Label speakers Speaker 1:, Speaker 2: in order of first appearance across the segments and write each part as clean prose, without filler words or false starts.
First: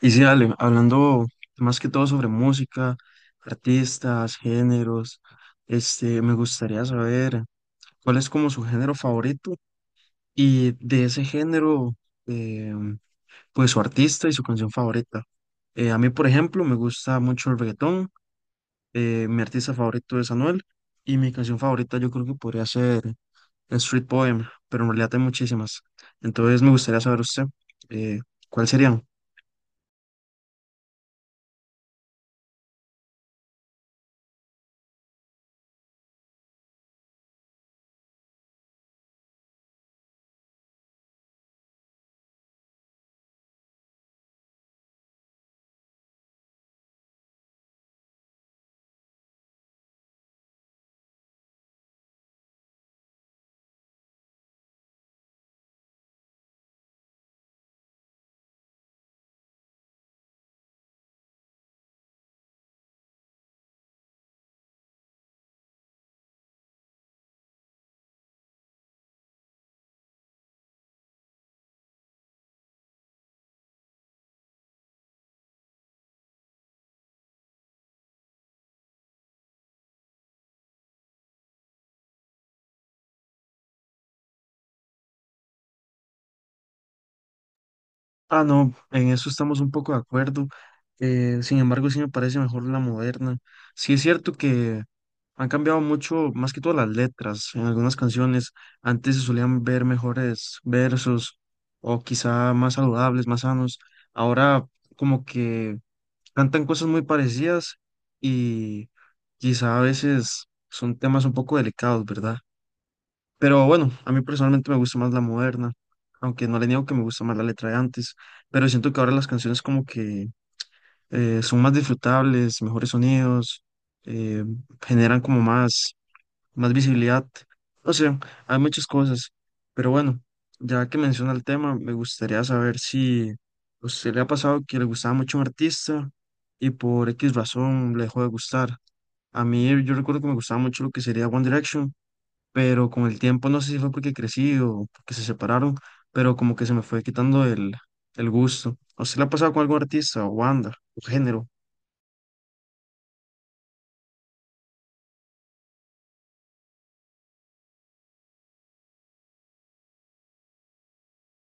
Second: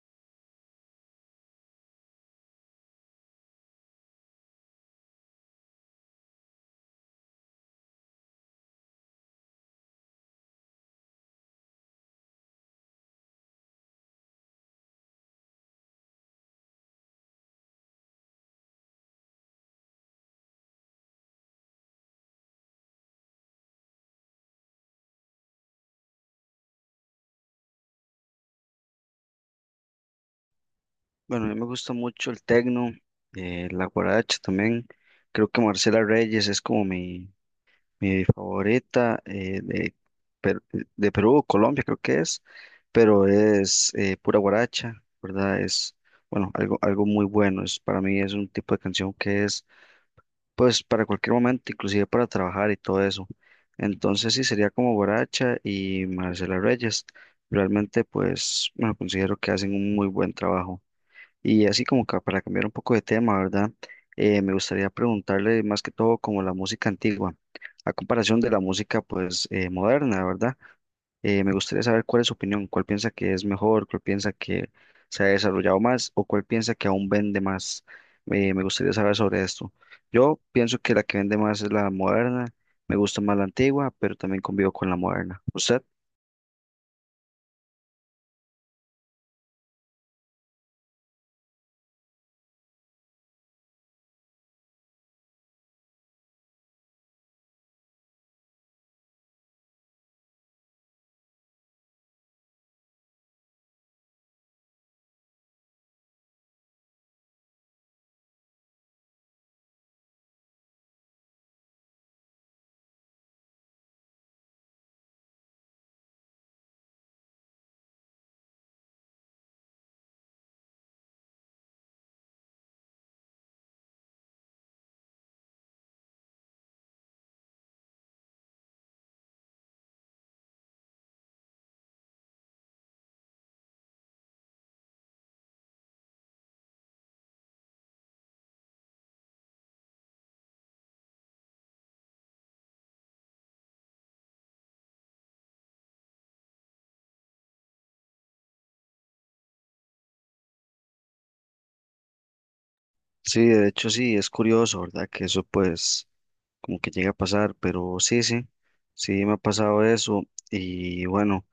Speaker 1: Y sí, Ale, hablando más que todo sobre música, artistas, géneros, me gustaría saber cuál es como su género favorito y de ese género, eh, pues su artista y su canción favorita. A mí, por ejemplo, me gusta mucho el reggaetón, mi artista favorito es Anuel y mi canción favorita yo creo que podría ser Street Poem, pero en realidad hay muchísimas. Entonces me gustaría saber usted, eh, ¿cuál serían?
Speaker 2: Bueno, a mí me gusta mucho el tecno, la guaracha también. Creo que Marcela Reyes es como mi favorita de, Per- de Perú, Colombia creo que es, pero es pura guaracha, ¿verdad? Es, bueno, algo muy bueno. Es, para mí es un tipo de canción que es, pues, para cualquier momento, inclusive para trabajar y todo eso. Entonces sí, sería como guaracha y Marcela Reyes. Realmente, pues, bueno, considero que hacen un muy buen trabajo. Y así como para cambiar un poco de tema, ¿verdad? Me gustaría preguntarle más que todo como la música antigua, a comparación de la música pues moderna, ¿verdad? Me gustaría saber cuál es su opinión, cuál piensa que es mejor, cuál piensa que se ha desarrollado más o cuál piensa que aún vende más. Me gustaría saber sobre esto. Yo pienso que la que vende más es la moderna, me gusta más la antigua, pero también convivo con la moderna. ¿Usted?
Speaker 1: Ah, no, en eso estamos un poco de acuerdo. Sin embargo, sí me parece mejor la moderna. Sí es cierto que han cambiado mucho, más que todo las letras en algunas canciones. Antes se solían ver mejores versos o quizá más saludables, más sanos. Ahora como que cantan cosas muy parecidas y quizá a veces son temas un poco delicados, ¿verdad? Pero bueno, a mí personalmente me gusta más la moderna, aunque no le niego que me gusta más la letra de antes, pero siento que ahora las canciones como que son más disfrutables, mejores sonidos, eh, generan como más, más visibilidad. O sea, hay muchas cosas, pero bueno, ya que menciona el tema, me gustaría saber si a usted le ha pasado que le gustaba mucho un artista y por X razón le dejó de gustar. A mí yo recuerdo que me gustaba mucho lo que sería One Direction, pero con el tiempo, no sé si fue porque crecí o porque se separaron, pero como que se me fue quitando el gusto. ¿A usted le ha pasado con algún artista o banda o género?
Speaker 2: Sí, de hecho sí, es curioso, ¿verdad? Que eso pues como que llega a pasar, pero sí, sí, sí me ha pasado eso y bueno,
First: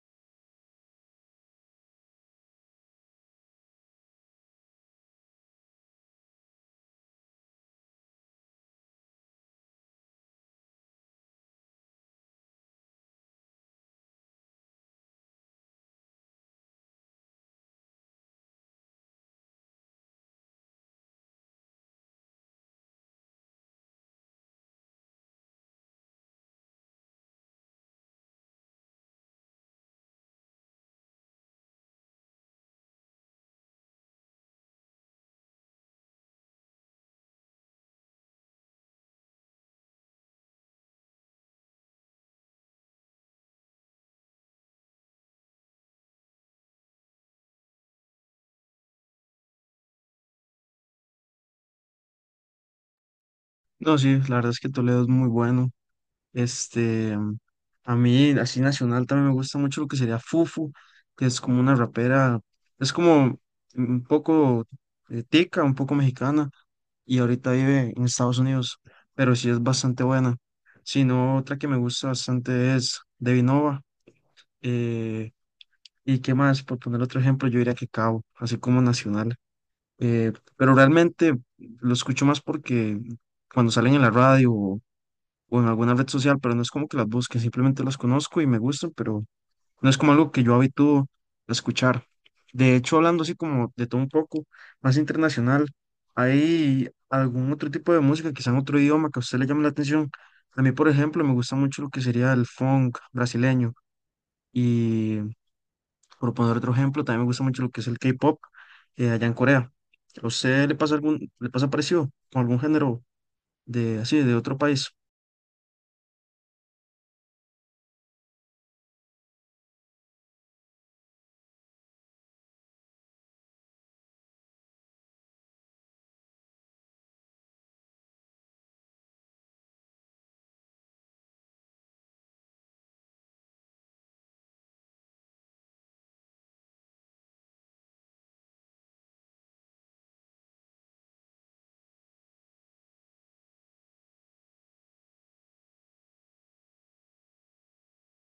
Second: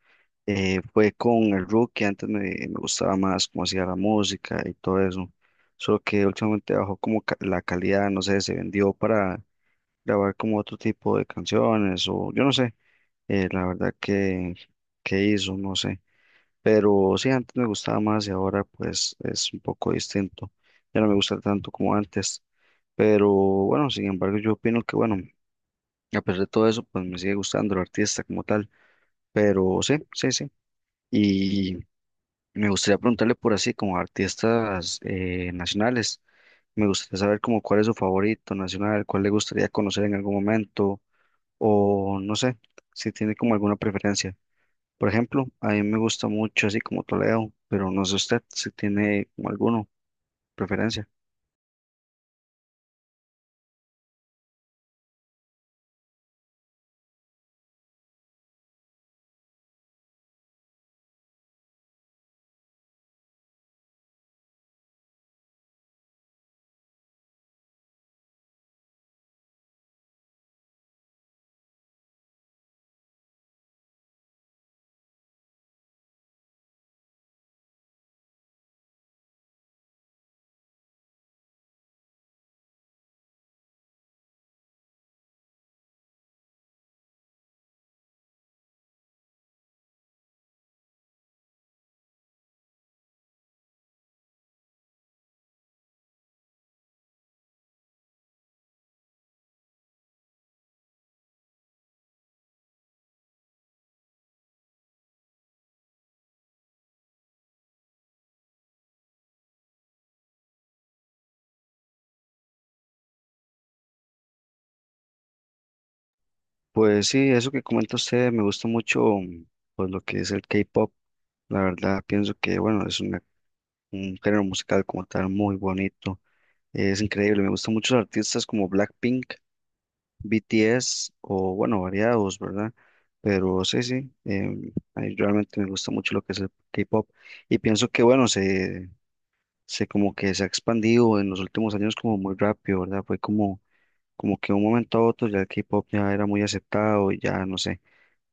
Speaker 2: fue con el Rookie, antes me gustaba más cómo hacía la música y todo eso, solo que últimamente bajó como la calidad, no sé, se vendió para grabar como otro tipo de canciones o yo no sé, la verdad que hizo, no sé, pero sí, antes me gustaba más y ahora pues es un poco distinto, ya no me gusta tanto como antes. Pero bueno, sin embargo, yo opino que bueno, a pesar de todo eso, pues me sigue gustando el artista como tal, pero sí, sí, sí. Y me gustaría preguntarle por así, como artistas nacionales, me gustaría saber como cuál es su favorito nacional, cuál le gustaría conocer en algún momento, o no sé, si tiene como alguna preferencia. Por ejemplo, a mí me gusta mucho así como Toledo, pero no sé usted si tiene como alguno preferencia.
Speaker 1: No, sí, la verdad es que Toledo es muy bueno. Este, a mí, así nacional, también me gusta mucho lo que sería Fufu, que es como una rapera, es como un poco tica, un poco mexicana, y ahorita vive en Estados Unidos, pero sí es bastante buena. Si no, otra que me gusta bastante es Devinova. ¿Y qué más? Por poner otro ejemplo, yo diría que Cabo, así como nacional. Pero realmente lo escucho más porque cuando salen en la radio o en alguna red social, pero no es como que las busque, simplemente las conozco y me gustan, pero no es como algo que yo habitúo a escuchar. De hecho, hablando así como de todo un poco, más internacional, ¿hay algún otro tipo de música, quizá en otro idioma que a usted le llame la atención? A mí, por ejemplo, me gusta mucho lo que sería el funk brasileño. Por poner otro ejemplo, también me gusta mucho lo que es el K-pop, allá en Corea. ¿A usted le pasa algún, le pasa parecido con algún género de así, de otro país?
Speaker 2: Pues sí, eso que comenta usted, me gusta mucho pues lo que es el K-pop. La verdad, pienso que, bueno, es un género musical como tal muy bonito. Es increíble, me gustan muchos artistas como Blackpink, BTS o bueno, variados, ¿verdad? Pero sí, sí, a mí realmente me gusta mucho lo que es el K-pop y pienso que bueno, se como que se ha expandido en los últimos años como muy rápido, ¿verdad? Fue como, como que de un momento a otro ya el K-pop ya era muy aceptado y ya no sé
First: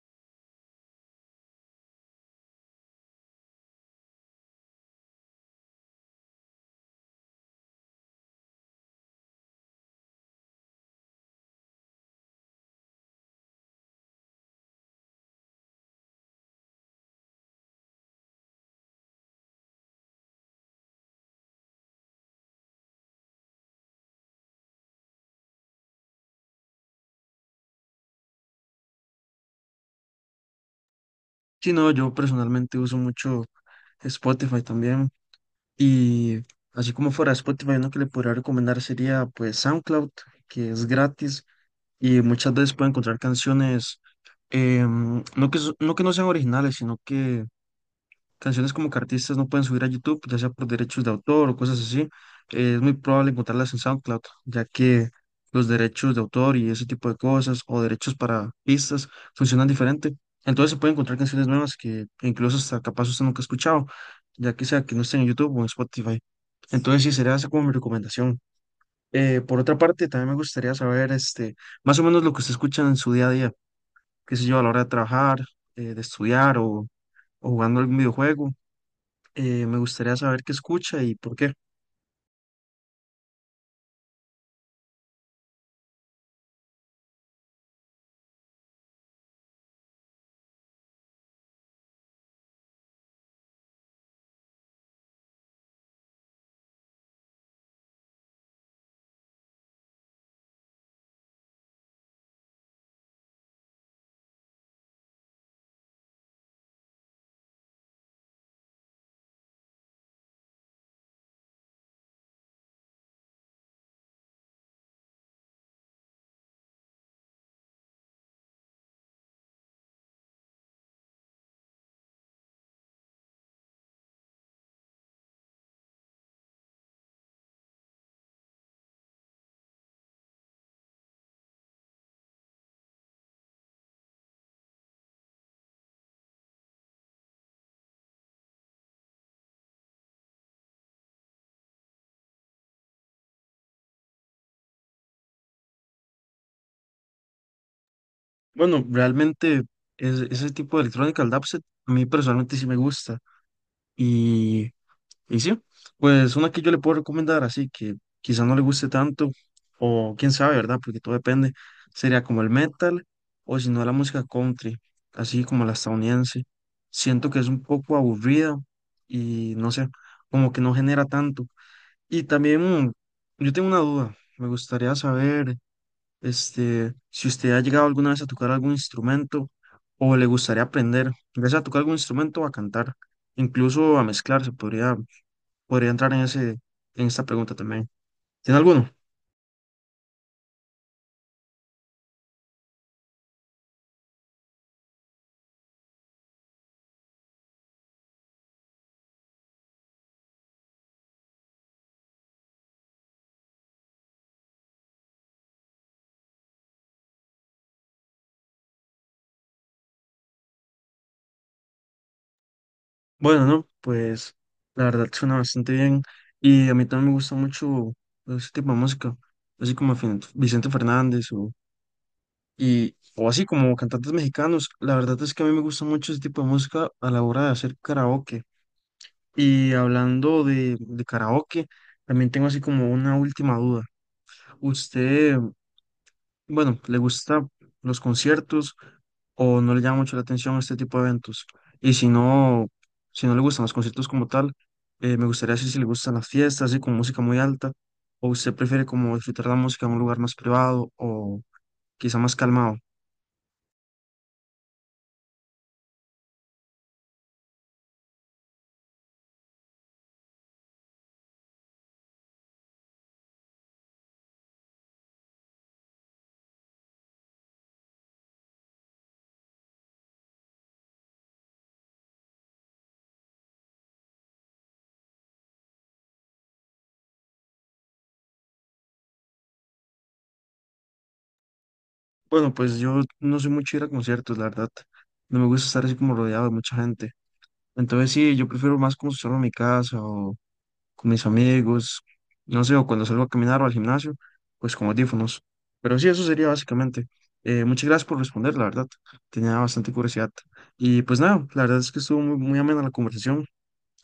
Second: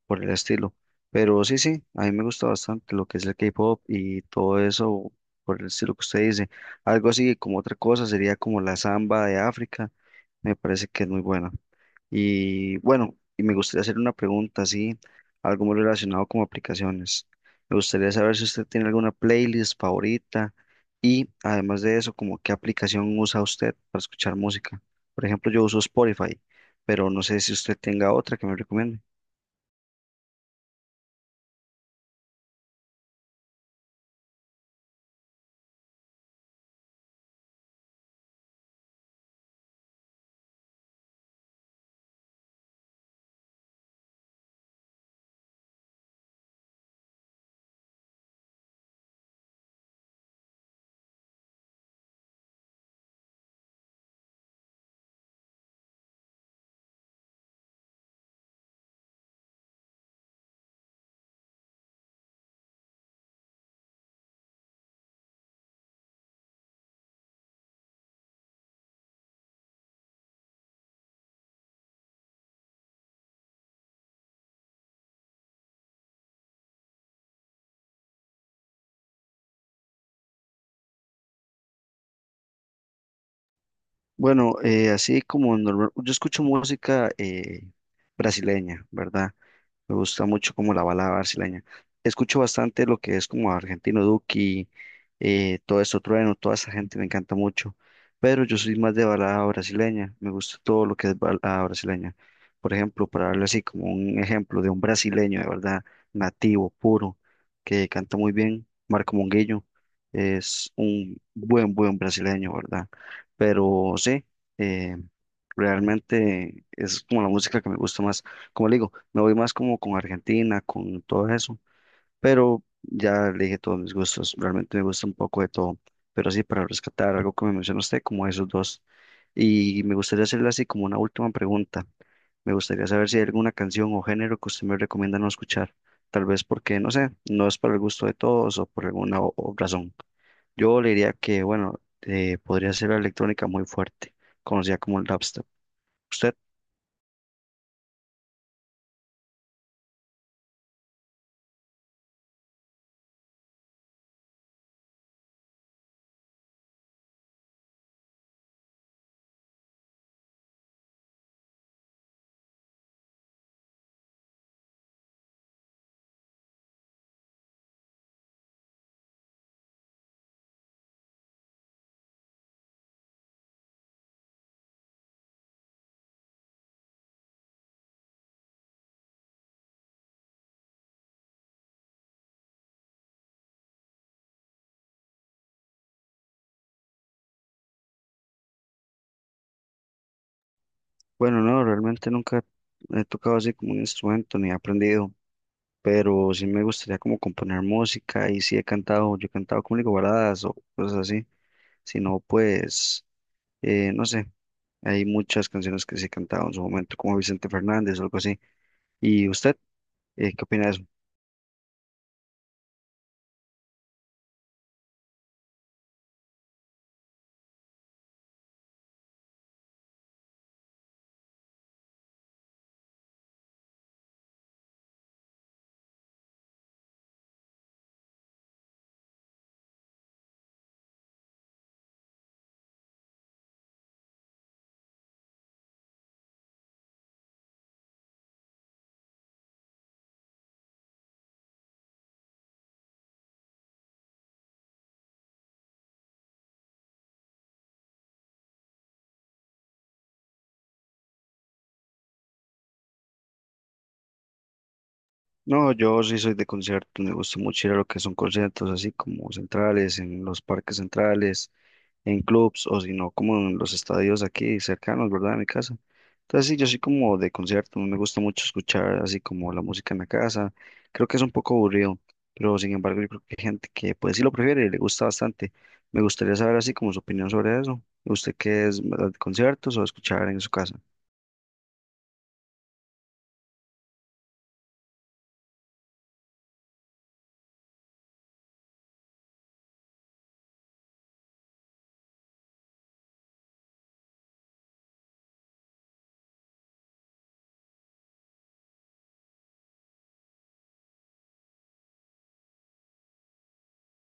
Speaker 2: por el estilo. Pero sí, sí, a mí me gusta bastante lo que es el K-pop y todo eso por el estilo que usted dice. Algo así como otra cosa sería como la samba de África, me parece que es muy buena. Y bueno, y me gustaría hacer una pregunta así, algo muy relacionado con aplicaciones. Me gustaría saber si usted tiene alguna playlist favorita y además de eso, como qué aplicación usa usted para escuchar música. Por ejemplo, yo uso Spotify, pero no sé si usted tenga otra que me recomiende.
Speaker 1: Sí, no, yo personalmente uso mucho Spotify también. Y así como fuera de Spotify, uno que le podría recomendar sería pues SoundCloud, que es gratis y muchas veces puede encontrar canciones, no que, no que no sean originales, sino que canciones como que artistas no pueden subir a YouTube, ya sea por derechos de autor o cosas así, es muy probable encontrarlas en SoundCloud, ya que los derechos de autor y ese tipo de cosas, o derechos para pistas, funcionan diferente. Entonces se pueden encontrar canciones nuevas que incluso hasta capaz usted nunca ha escuchado, ya que sea que no estén en YouTube o en Spotify. Entonces sí, sería esa como mi recomendación. Por otra parte, también me gustaría saber más o menos lo que usted escucha en su día a día, qué sé yo, a la hora de trabajar, de estudiar o jugando algún videojuego, me gustaría saber qué escucha y por qué.
Speaker 2: Bueno, así como normal, yo escucho música brasileña, ¿verdad? Me gusta mucho como la balada brasileña. Escucho bastante lo que es como Argentino Duki, todo esto Trueno, toda esa gente me encanta mucho. Pero yo soy más de balada brasileña. Me gusta todo lo que es balada brasileña. Por ejemplo, para darle así como un ejemplo de un brasileño de verdad nativo, puro, que canta muy bien, Marco Monguillo. Es un buen brasileño, ¿verdad? Pero sí, eh, realmente es como la música que me gusta más. Como le digo, me voy más como con Argentina, con todo eso, pero ya le dije todos mis gustos, realmente me gusta un poco de todo, pero sí, para rescatar algo que me mencionó usted, como esos dos, y me gustaría hacerle así como una última pregunta, me gustaría saber si hay alguna canción o género que usted me recomienda no escuchar, tal vez porque, no sé, no es para el gusto de todos o por alguna o razón. Yo le diría que, bueno, podría ser la electrónica muy fuerte, conocida como el dubstep. ¿Usted?
Speaker 1: Bueno, realmente ese tipo de electrónica, el dubstep, a mí personalmente sí me gusta. Y, y sí, pues una que yo le puedo recomendar, así que quizá no le guste tanto, o quién sabe, ¿verdad? Porque todo depende. Sería como el metal, o si no, la música country, así como la estadounidense. Siento que es un poco aburrida y no sé, como que no genera tanto. Y también mm, yo tengo una duda, me gustaría saber. Si usted ha llegado alguna vez a tocar algún instrumento o le gustaría aprender, ya sea a tocar algún instrumento o a cantar, incluso a mezclar, se podría, podría entrar en ese, en esta pregunta también. ¿Tiene alguno?
Speaker 2: Bueno, no, realmente nunca he tocado así como un instrumento ni he aprendido, pero sí me gustaría como componer música y sí he cantado, yo he cantado como le digo, baladas o cosas así, si no, pues, no sé, hay muchas canciones que sí he cantado en su momento, como Vicente Fernández o algo así. ¿Y usted, qué opina de eso?
Speaker 1: Bueno, no, pues la verdad suena bastante bien y a mí también me gusta mucho ese tipo de música, así como Vicente Fernández o así como cantantes mexicanos. La verdad es que a mí me gusta mucho ese tipo de música a la hora de hacer karaoke. Y hablando de karaoke, también tengo así como una última duda. ¿Usted, bueno, le gusta los conciertos o no le llama mucho la atención este tipo de eventos? Y si no, si no le gustan los conciertos como tal, me gustaría saber si le gustan las fiestas, así con música muy alta, o usted prefiere como disfrutar la música en un lugar más privado o quizá más calmado.
Speaker 2: No, yo sí soy de conciertos, me gusta mucho ir a lo que son conciertos así como centrales, en los parques centrales en clubs o si no como en los estadios aquí cercanos, ¿verdad? A mi casa. Entonces sí, yo soy como de concierto, no me gusta mucho escuchar así como la música en la casa. Creo que es un poco aburrido, pero sin embargo yo creo que hay gente que pues sí lo prefiere y le gusta bastante. Me gustaría saber así como su opinión sobre eso. ¿Usted qué es, verdad, de conciertos o escuchar en su casa?
Speaker 1: Bueno, pues yo no soy mucho de ir a conciertos, la verdad. No me gusta estar así como rodeado de mucha gente. Entonces sí, yo prefiero más como estar en mi casa o con mis amigos, no sé, o cuando salgo a caminar o al gimnasio, pues con audífonos. Pero sí, eso sería básicamente. Muchas gracias por responder, la verdad. Tenía bastante curiosidad. Y pues nada, la verdad es que estuvo muy, muy amena la conversación,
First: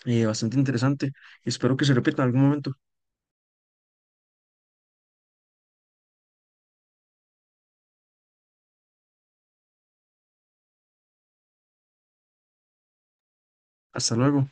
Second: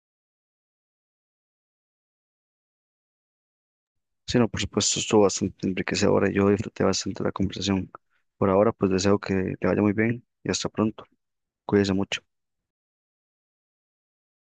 Speaker 1: bastante interesante. Espero que se repita en algún momento.
Speaker 2: Sí, no, por supuesto, estuvo bastante enriquecedora y yo disfruté bastante la conversación. Por ahora, pues deseo que le vaya muy bien y hasta pronto. Cuídese mucho.
Speaker 1: Hasta luego.